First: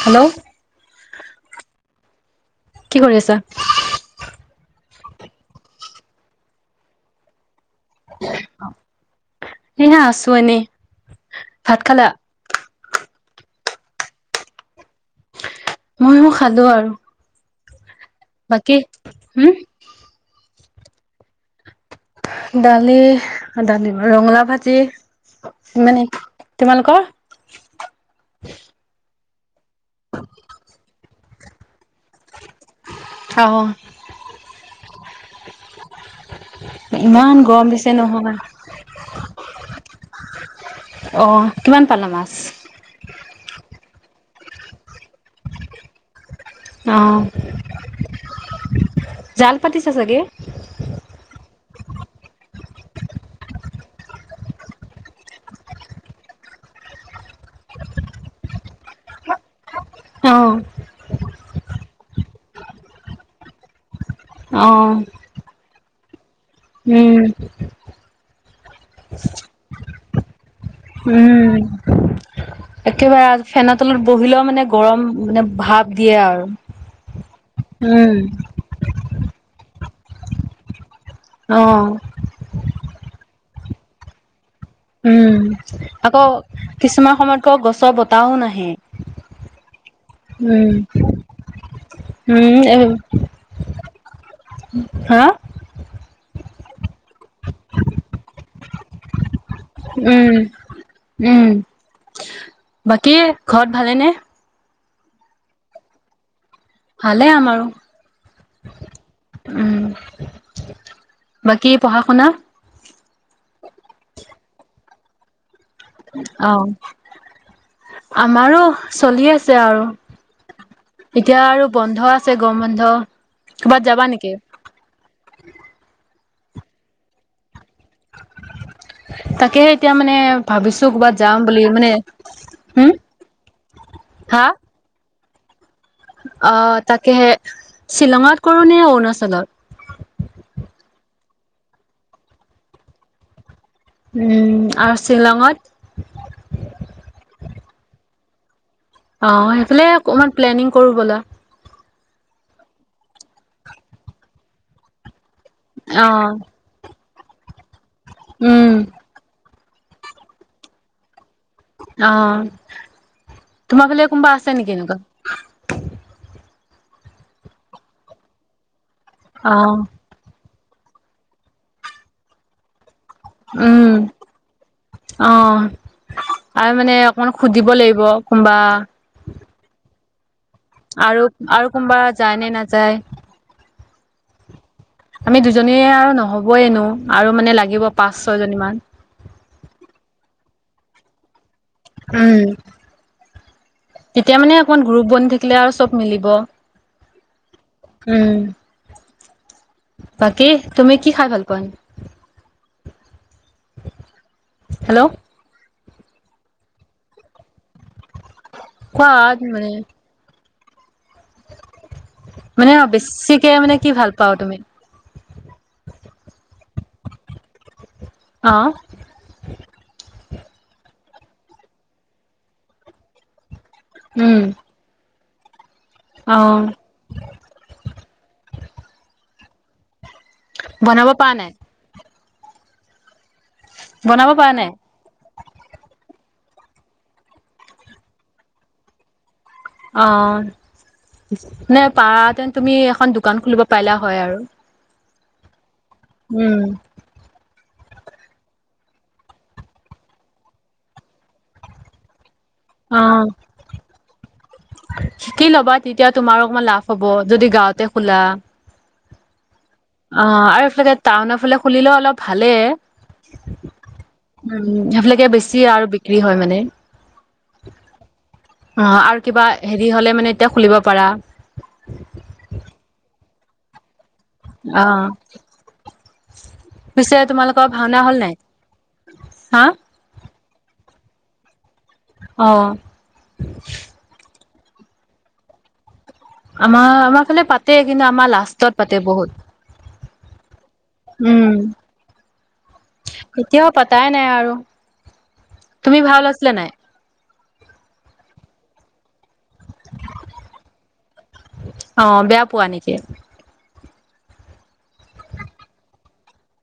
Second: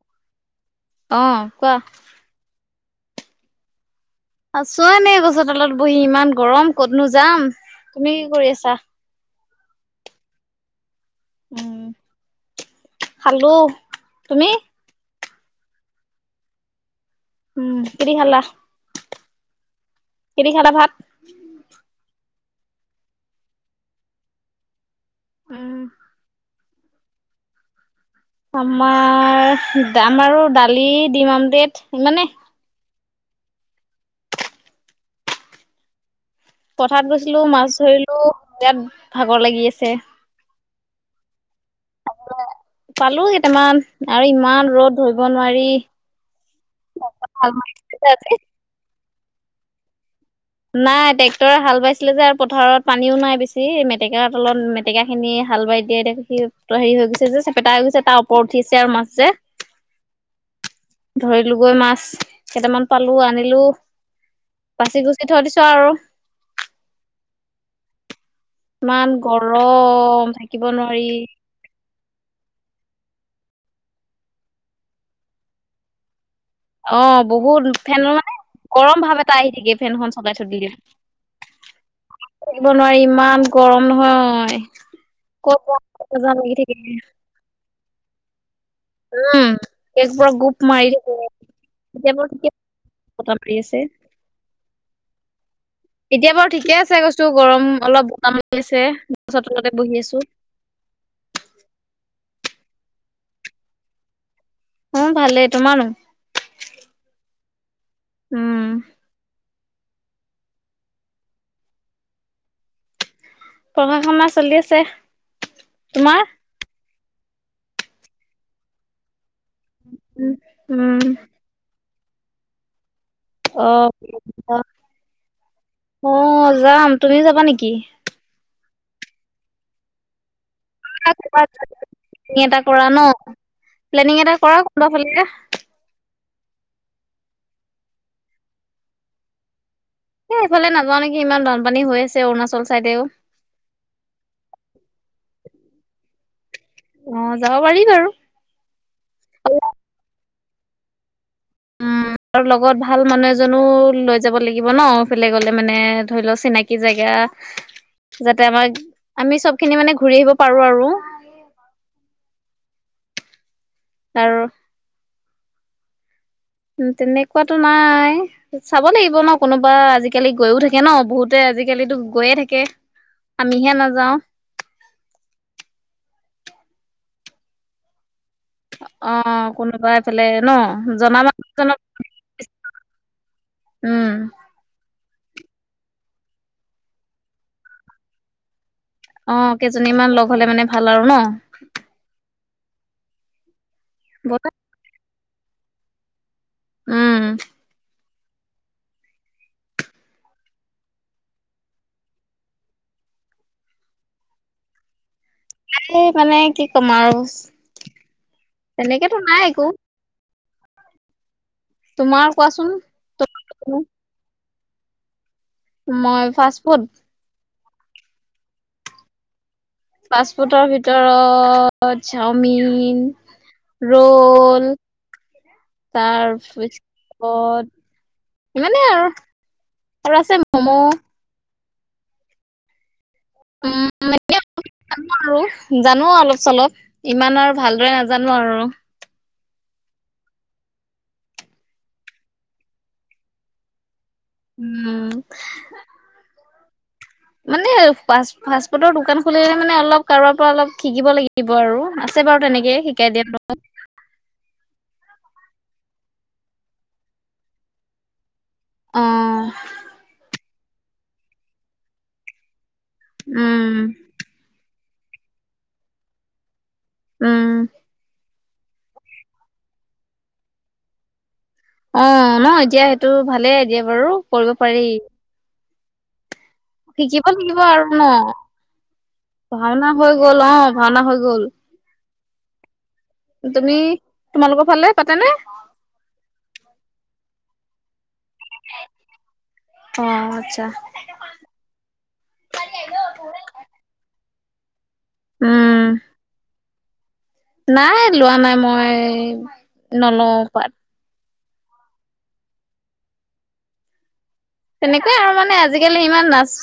Hello অ কোৱা কি কৰি আছা? আছোৱা নে গছৰ তালত বহি ইমান গৰম ক'তনো যাম। তুমি কি কৰি আছা এয়া আছো এনেই। ভাত উম, খালা? খালো তুমি। ময়ো খালো আৰু। উম কিদি খালা বাকী উম, কি খালা ভাত। দালি-দালি ৰঙালাউ ভাজি উম, ইমানে তোমালোকৰ? আমাৰ দাম আৰু দালি দিম আম দেট ইমানে অহ', পথত গৈছিলো মাছ ধৰিলো নহয়। বিৰাত ভাগৰ লাগি আছে। অ' কিমান পালা মাছ? আহিলোয়ে পালো কেইটামান আৰু ইমান ৰদ ধৰিব নোৱাৰি। অ' পথাৰত হাল মাৰিছে নে আজি। জালপাতিচে চাগে। নাই ট্ৰেক্টৰে হাল বাইছিলে যে আৰু পথাৰত পানীও নাই বেছি মেটেকাৰ তলত মেটেকা খিনি হাল বাই দিয়াই দে সি। হেৰি হৈ গৈছে যে চেপেটা হৈ গৈছে তাৰ ওপৰত উঠিছে আৰু মাছে। অ', ধৰিলোগৈ মাছ কেইটামান পালো আনিলো। অহ ', চাৰ উম ইমান গৰম থাকিব নোৱাৰি। উম। একেবাৰে ফেন তলত বহিলেও মানে গৰম মানে ভাৱ দিয়ে আৰু। অ, বহুত উম ফেনৰ মানে গৰম ভাৱ এটা আহি থগে ফেনখন চগাই থ দিলি। অহ ', নোৱাৰ ইমান গৰম নহয়। উম, ক'ত আকৌ যাম লাগি থাকে কিছুমান সময়তক গছৰ বতাহও নাহে। উম, একব গুপ উম, মাৰি এতিয়া বৰ ঠিকে উম, এ কথা পাতি আছে হা এতিয়া বাৰু ঠিক ঠিকে আছে কৈছো গৰম অলপ বকাম লাগিছে। উম - উম বাকী ঘৰত ভালে নে। অ, ভালে তোমাৰ নু ভালে আমাৰো উম উম, বাকী পঢ়া শুনা? পঢ়া শুনা চলি আছ। অ, আমাৰো চলি আছে। আৰু উম। উম। এতিয়া আৰু বন্ধ আছে গৰম বন্ধ। অ, ক'ৰবাত যাবা নেকি? আহ, অ, যাম তুমিও যাবা নেকি? তাকেহে এতিয়া মানে ভাবিছো ক'ৰবাত যাম বুলি প্লেনিং মানে এটা কৰা হম, ন প্লেনিং এটা হা কৰা কোনোবা ফালে এ অ, তাকেহে শ্বিলঙত কৰো নে অৰুণাচলত এ এইফালে নাযাও নেকি ইমান বানপানী হৈ আছে অৰুণাচল চাইডেও। উম, আৰু শ্বিলঙত। অ, যাব পাৰি বাৰু। অ, সেইফালে অকমান প্লেনিং কৰো বলা। উম, আৰু লগত ভাল মানুহ এজনো লৈ যাব লাগিব ন। ক গ'লে মানে ধৰি অ', লওক চিনাকি জেগা। যাতে উম, আমাৰ আমি চব খিনি মানে ঘূৰি আহিব পাৰো আৰু। অ তোমাৰ ফালে কোনোবা আৰু আছে নেকি এনেকুৱা। উ তেনেকুৱাতো নাই চাব লাগিব ন কোনোবা অ', আজিকালি গৈও থাকে। থাকে ন বহুতে আজিকালি গৈয়ে থাকে। আমিহে উম নাযাও অহ। আৰু মানে অকমান সুধিব লাগিব। কোনোবা অ কোনোবাইফালে। ন জ আৰু মান আৰু কোনোবা যায় নে নাযায় উম। আমি দুজনীয়ে আৰু নহ'বই এনো আৰু মানে লাগিব পাঁচ ছয় জনী মান। অ কেইজনী মান লগ হলে মানে ভাল আৰু ন। উম তেতিয়া ব'লা মানে অকমান গ্ৰুপ বনি থাকিলে আৰু চব মিলিব। উম। উম। বাকী তুমি কি খাই ভাল পোৱা নু। হেল্ল'। তাই মানে কি ক'ম আৰু কোৱা তেনেকেতো নাই মানে একো। তোমাৰ কোৱাচোন মানে বেছিকে মানে কি ভাল পোৱা তুমি। মই ফাষ্ট ফুড। অহ। পাষ্টফুটৰ ভিতৰত চাওমিন। উম, ৰল। তাৰ অ', পিছত ইমানে আৰু। আৰু আছে ম'ম'। বনাব পৰা নাই? উম বনাব পৰা নাই? জানোঁ আৰু জানো অলপ। চলপ ইমান আৰু ভালদৰে নাজানোঁ আৰু। অ নে পাৰতেন তুমি এখন দোকান খুলিব পাৰিলা। হয় আৰু। উম। উম। মানে ফাষ্ট ফাষ্টফুডৰ দোকান খুলিলে মানে অলপ কাৰোবাৰ পৰা অলপ শিকিব লাগিব আৰু আছে বাৰু। তেনেকে শিকাই দিয়া ন। শিকি লবা তেতিয়া তোমাৰো অকমান লাভ হ'ব যদি গাওঁতে খোলা। অ। অ আৰু এইফালে টাউনফালে খুলিলেও অলপ ভালে। উম। উ সেইবিলাকে বেছি আৰু বিক্ৰী হয় মানে। উম। অ আৰু কিবা হেৰি হ'লে মানে এতিয়া খুলিব পাৰা। অ ন এতিয়া সেইটো ভালে এ দিয়া বাৰু। কৰিব পাৰি অহ। শিকিব লাগিব আৰু ভাওনা ন হ'ল নাই? হা পঢ়াশুনা হৈ গ। গ'ল অ ভাওনা হৈ গ'ল। অহ। তুমি তোমালোকৰ ফালে পাতেনে? আমাৰ আমাৰ ফালে পাতে কিন্তু আমাৰ লাষ্টত পাতে অ আচ্ছা বহুত। উম এতিয়াও পাতাই নাই আৰু। উম তুমি ভাল আছিলা নাই। নাই লোৱা নাই মই নলওঁ পাত। অ বেয়া পোৱা নেকি? তেনেকুৱাই আৰু মানে আজিকালি ইমান নাচ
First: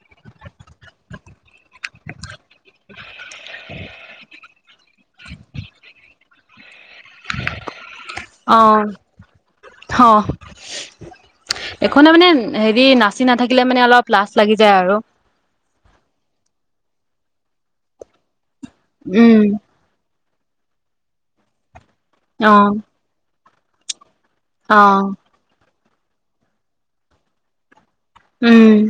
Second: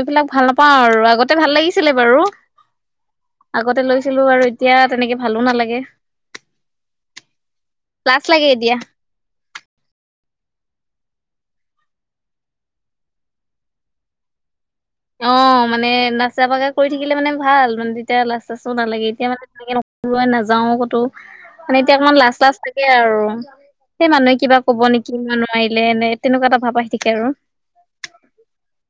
এইবিলাক ভাল নাপাওঁ আৰু আগতে ভাল লাগিছিলে বাৰু। [unintelligible] আগতে লৈছিলোঁ আৰু এতিয়া তেনেকে ভালোঁ নালাগে। লাছ লাগে এতিয়া। অ', অ এখনে মানে হেৰি নাচি নাথাকিলে মানে অলপ লাচ লাগি যায় আৰু। অ মানে নাচা বাগা কৰি থাকিলে মানে ভাল মানে তেতিয়া লাচ চাচো নালাগে এতিয়া মানে তেনেকে ন নাযাওঁ কতোঁ। মানে এতিয়া অকমান লাজ লাজ অহ লাগে আৰু। সেই মানুহে কিবা ক'ব অহ নেকি নোৱাৰিলে এনে তেনেকুৱা এটা ভাৱ আহি থাকে আৰু। উম।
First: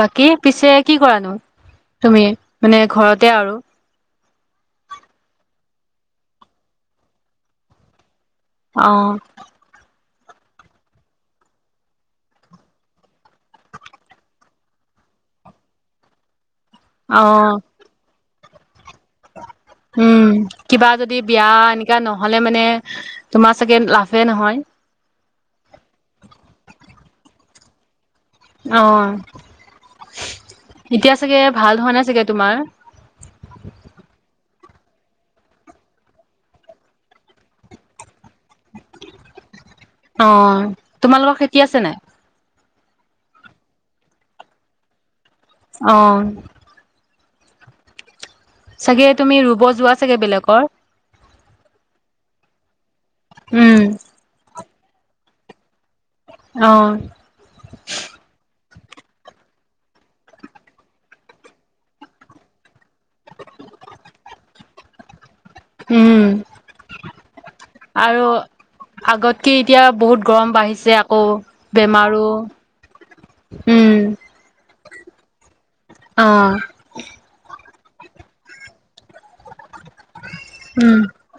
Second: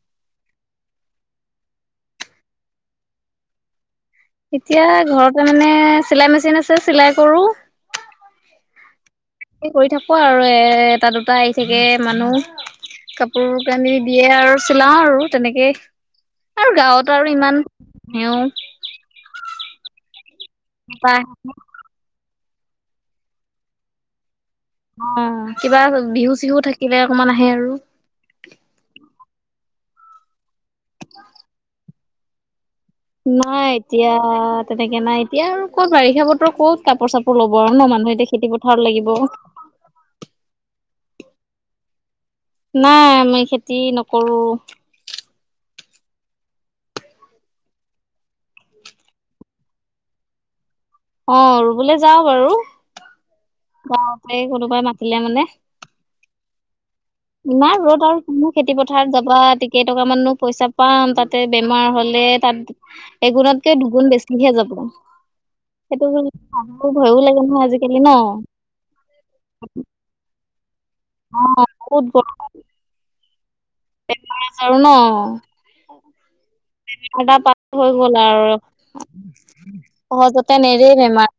বাকী পিছে কি কৰানো তুমি মানে ঘৰতে আৰু? এতিয়া ঘৰতে মানে চিলাই মেচিন আছে চিলাই কৰোঁ। অ। তাকে কৰি থাকোঁ আৰু এ এটা দুটা আহি থাকে মানুহ। কাপোৰ কানি দিয়ে আৰু চিলাও আৰু তেনেকেই। আৰু গাঁৱত অ আৰু ইমান নেও উম কিবা যদি বিয়া এনেকা ন নহ'লে মানে তোমাৰ চাগে লাভে নহয়। অ কিবা বিহু চিহু থাকিলে অকমান আহে আৰু। অ এতিয়া চাগে ভাল হোৱা নাই চাগে তোমাৰ নাই এতিয়া তেনেকে নাই এতিয়া আৰু ক'ত বাৰিষা বতৰ ক'ত কাপোৰ-চাপোৰ ল'ব আৰু ন মান- মানুহে এতিয়া খেতি পত অ তোমালোকৰ খেতি আছে নাই? নাই আমি খেতি নকৰোঁ অহ চাগে তুমি ৰুব যোৱা চাগে বেলেগৰ অ ৰুবলৈ যাওঁ বাৰু উম গাৱতে কোনোবাই মাত মাতিলে মানে অ ইমান ৰ'দ আৰু খেতি পথাৰ যাবা [unintelligible] কেইটকামান নো পইচা পাম তাতে বেমাৰ হ'লে তাত এগুণতকে দুগুণ বেছিহে যাব। সেইটো উম [unintelligible] ভয়ো লাগে নহয় আজিকালি ন আৰু আগতকে এতিয়া বহুত গৰম বাঢ়িছে আকৌ অ বেমাৰো উম বেমাৰ-আজাৰো ন অ [unintelligible] হৈ গ'ল আৰু সহজতে নেৰে উম বেমাৰ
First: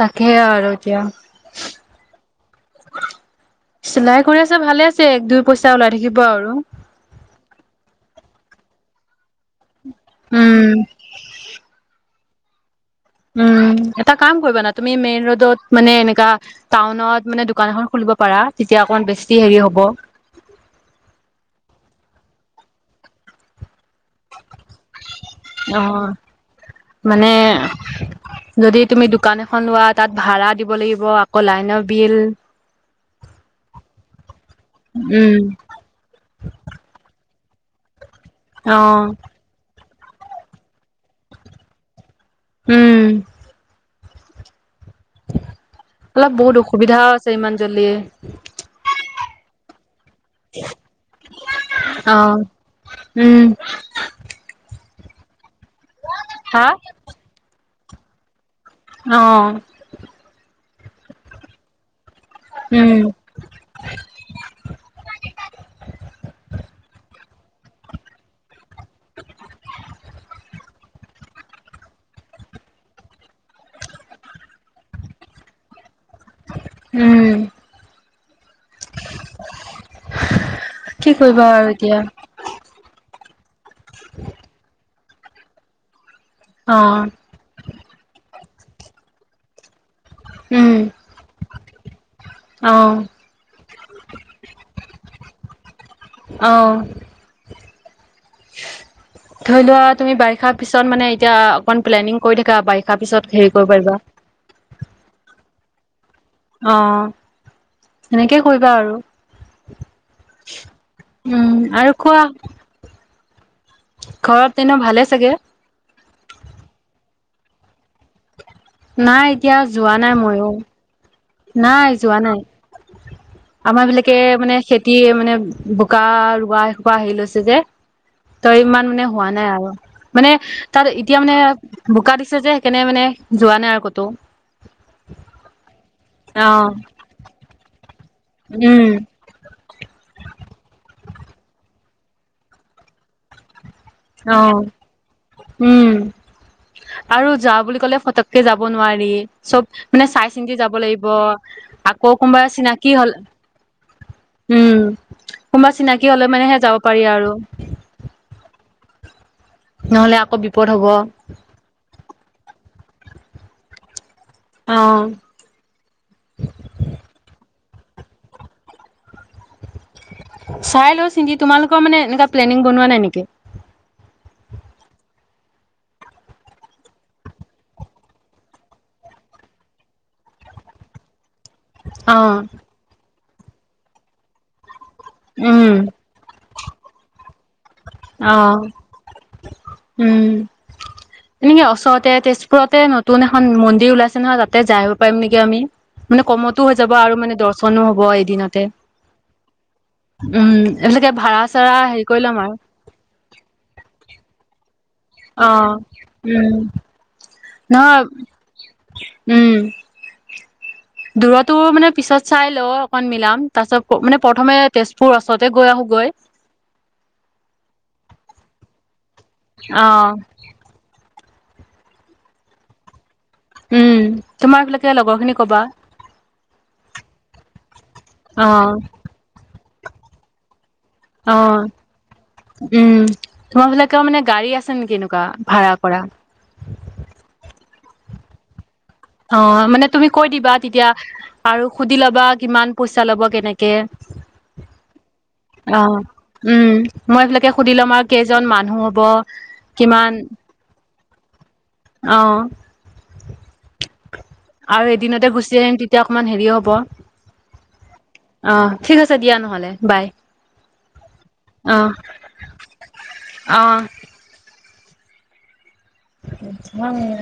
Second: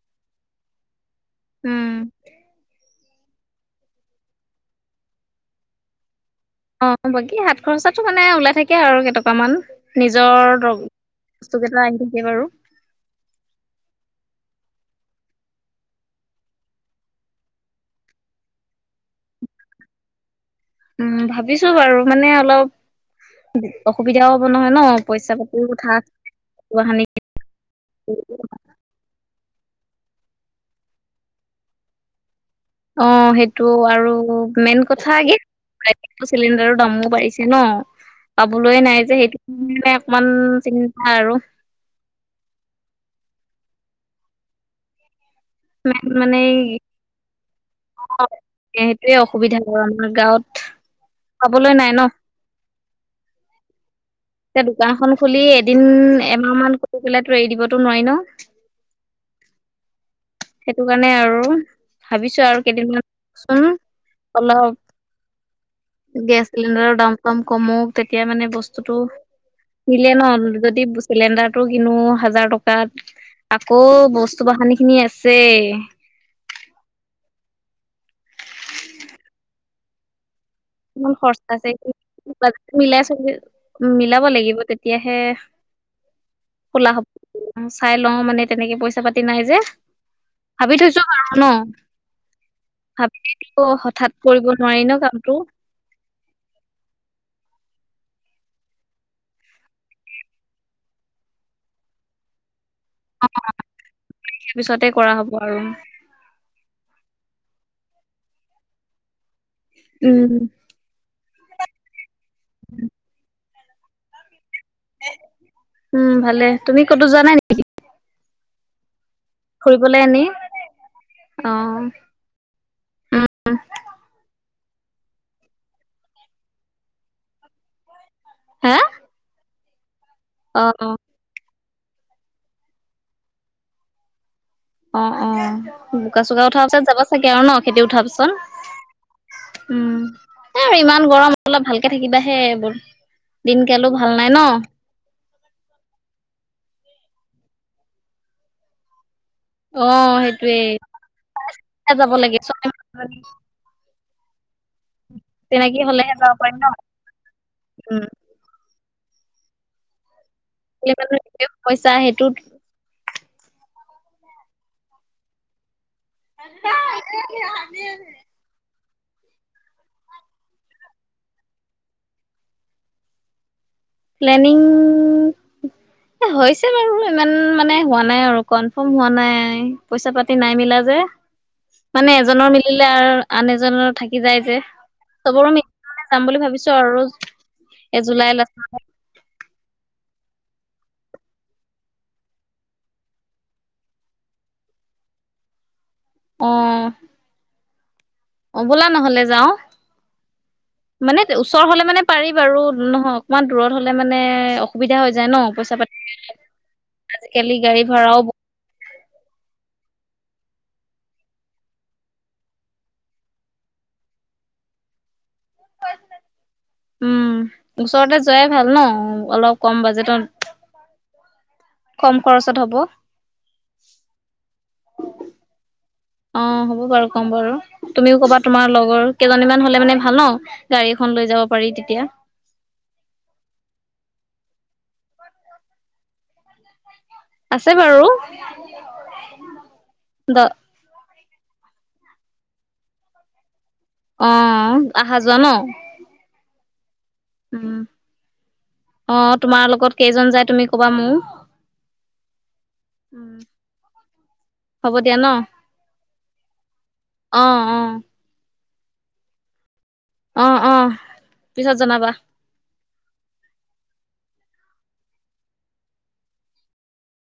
তাকে সে আৰু এতিয়া উম চিলাই কৰি আছে ভালে আছে এক দুই পইচা ওলাই থাকিব আৰু অ বাকী সাত খৰচাতো মানে ওলাই থাকে আৰু কেটক- টকামান নিজৰ উম বস্তুকেইটা আনি থাকে বাৰু। উম এটা কাম কৰিবা না তুমি মেইন ৰোডত মানে এনেকা টাউনত মানে দোকান এখন খুলিব পাৰা তেতিয়া তেতিয়া অকনমান বেছি হেৰি হ'ব উম ভাবিছো বাৰু মানে অলপ [unintelligible] অসুবিধাও হ'ব নহয় ন পইচা পাতিও অ কথা হানি মানে যদি তুমি দোকান এখন এখন লোৱা তাত ভাড়া দিব লাগিব আকৌ লাইনৰ বিল অ সেইটো আৰু মেইন কথা উম কি চিলিণ্ডাৰৰ দামো বাঢ়িছে। ন অ পাবলৈ নাই যে সেইটো কাৰণে অকনমান চিন্তা আৰু উম মেন অলপ মানে এই বহুত অসুবিধাও আছে ইমান জল্দি অ সেইটোৱেই অসুবিধা হয় গাঁৱত পাবলৈ নাই ন অ উম দোকান এখন খুলি এদিন এমাহ হা মান কৰি পেলাইটো এৰি দিবতো নোৱাৰি ন অ সেইটো কাৰণে আৰু ভাবিছোঁ আৰু উম, কেইদিনমান চোন অলপ। গেছ চিলিণ্ডাৰৰ দাম-চাম কম‌ওক তেতিয়া মানে বস্তুটো। নিলে ন যদি। চিলিণ্ডাৰটো কিনো হাজাৰ টকাত আকৌ বস্তু বাহনিখিনি আছে আছেই। উম। কি ইমান কৰিবা খৰচা আৰু আছে এতিয়া মিলাই চলি। উম মিলাব লাগিব তেতিয়াহে খোলা হব অ', চাই লওঁ মানে। তেনেকে পইচা পাতি নাই যে ভাবি উম, থৈছো আৰু ন। অ', ভাবিটো হঠাৎ কৰিব নোৱাৰি ন কামটো। অহ। ধৰি লোৱা তুমি বাৰিষা পিছত মানে এতিয়া অকন প্লেনিং কৰি থাকা বাৰিষা। তাৰপিছত হেৰি কৰিব পাৰিবা সেই পিছতে কৰা হ'ব আৰু অ সেনেকে কৰিবা আৰু। উম। উম আৰু কোৱা। উম ঘৰত। এনে ভালে চাগে উম ভালে তুমি ক'তো যোৱা নাই নেকি? নাই এতিয়া যোৱা ফুৰিবলে নাই এনেই মইয়ো। অ নাই যোৱা নাই উম আমাৰ বিলাকে মানে। খেতিয়ে মানে বোকা ৰোৱা এসোপা হেৰি লৈছে যে। তই হা ইমান মানে হোৱা নাই আৰু মানে অ তাত অ এতিয়া মানে বোকা দি। ছে যে সেইকাৰণে মানে যোৱা নাই আৰু ক'তো। অ অ বোকা চোকা অ উঠা পাছত যাব চাগে আৰু ন খেতি উঠা। কন উম উ আৰু ইমান গৰম। অলপ ভালকে থাকিবাহে বোৰ দিনকালো ভাল নাই অ ন। উম আৰু যা বুলি ক'লে ফটককে যাব নোৱাৰি। চব অ মানে চাই চিন্তি সেইটোয়ে যাব লাগিব যাব আকৌ লাগে কোনবা চিনাকি হ'ল। উম কোনোবা চিনাকি হলেহে হলে পাৰিম মানেহে ন যাব পাৰি আৰু। উম নহ'লে। আকৌ বিপদ হব এইফালে এইটো পইচা সেইটোত। অ। দিয়া নাই। চাই লওঁ চিন্তি তোমালোকৰ মানে এনেকুৱা প্লেনিং বনোৱা নাই নেকি? প্লানিং। এ হৈছে বাৰু ইমান মানে হোৱা নাই আৰু কনফাৰ্ম হোৱা নাই পইচা পাতি নাই মিলা যে। [unintelligible] মানে অ এজনৰ মিলিলে আৰু আন এজনৰ থাকি যায় যে চবৰো উম মিলিলো যাম বুলি ভাবিছোঁ। চৰুজ এ জুলাই অ লা-। উম। এনেকে ওচৰতে তেজপুৰতে নতুন এখন মন্দিৰ ওলাইছে নহয় তাতে যাই আহিব পাৰিম নেকি আমি। মানে অ কমতো হৈ যাব আৰু মানে দৰ্শনো হব। অ এদিনতে বোলা নহলে যাও। উম এইবিলাকে মানে ভাড়া ওচৰ চাড়া হলে মানে হেৰি কৰি পাৰি ল'ম আৰু বাৰু নহয় অকমান দূৰত হলে মানে অস-। সুবিধা হৈ যায় ন অ পইচা পাতি উম আজিকালি গাড়ী নহয় ভাড়াও ব-। উম। দূৰতৰতো মানে পিছত চাই ল অকন মিলাম তাৰ পিছত মানে প্ৰথমে তেজপুৰ অ-। ছতে গৈ আহোঁগৈ। উম ওচৰতে যোৱাই ভাল ন অলপ কম বাজেটত। কম খৰচত হ'ব। উম, তোমাৰ লকে লগৰ খিনি কবা। অ, হ'ব বাৰু কম বাৰু তুমিও কবা অ তোমাৰ লগৰ কেইজনীমান হলে মানে ভাল ন। গাড়ী এখন লৈ অ, যাব পাৰি তেতিয়া উম, তোমাৰ বিলাকেও মানে গাড়ী আছে নেকি এনেকুৱা ভাড়া কৰা। আছে বাৰু। অ, মানে তুমি কৈ দ দিবা তেতিয়া আৰু সুধি লবা কিমান পইচা ল'ব কেনেক কে অ আহা যোৱা ন অহ, মই এইবিলাকে সুধি উম লম আৰু কেইজন মানুহ হ'ব অ তোমাৰ লগত কিমান। কেইজন যায় তুমি কবা মোক অহ', উম আৰু হ'ব দিয়া ন এদিনতে গুচি আহিম তেতিয়া অকণমান হেৰি হ'ব। অ অ অ ঠিক আছে দিয়া নহলে। বাই অ অ পিছত জনাবা অ অ [unintelligible]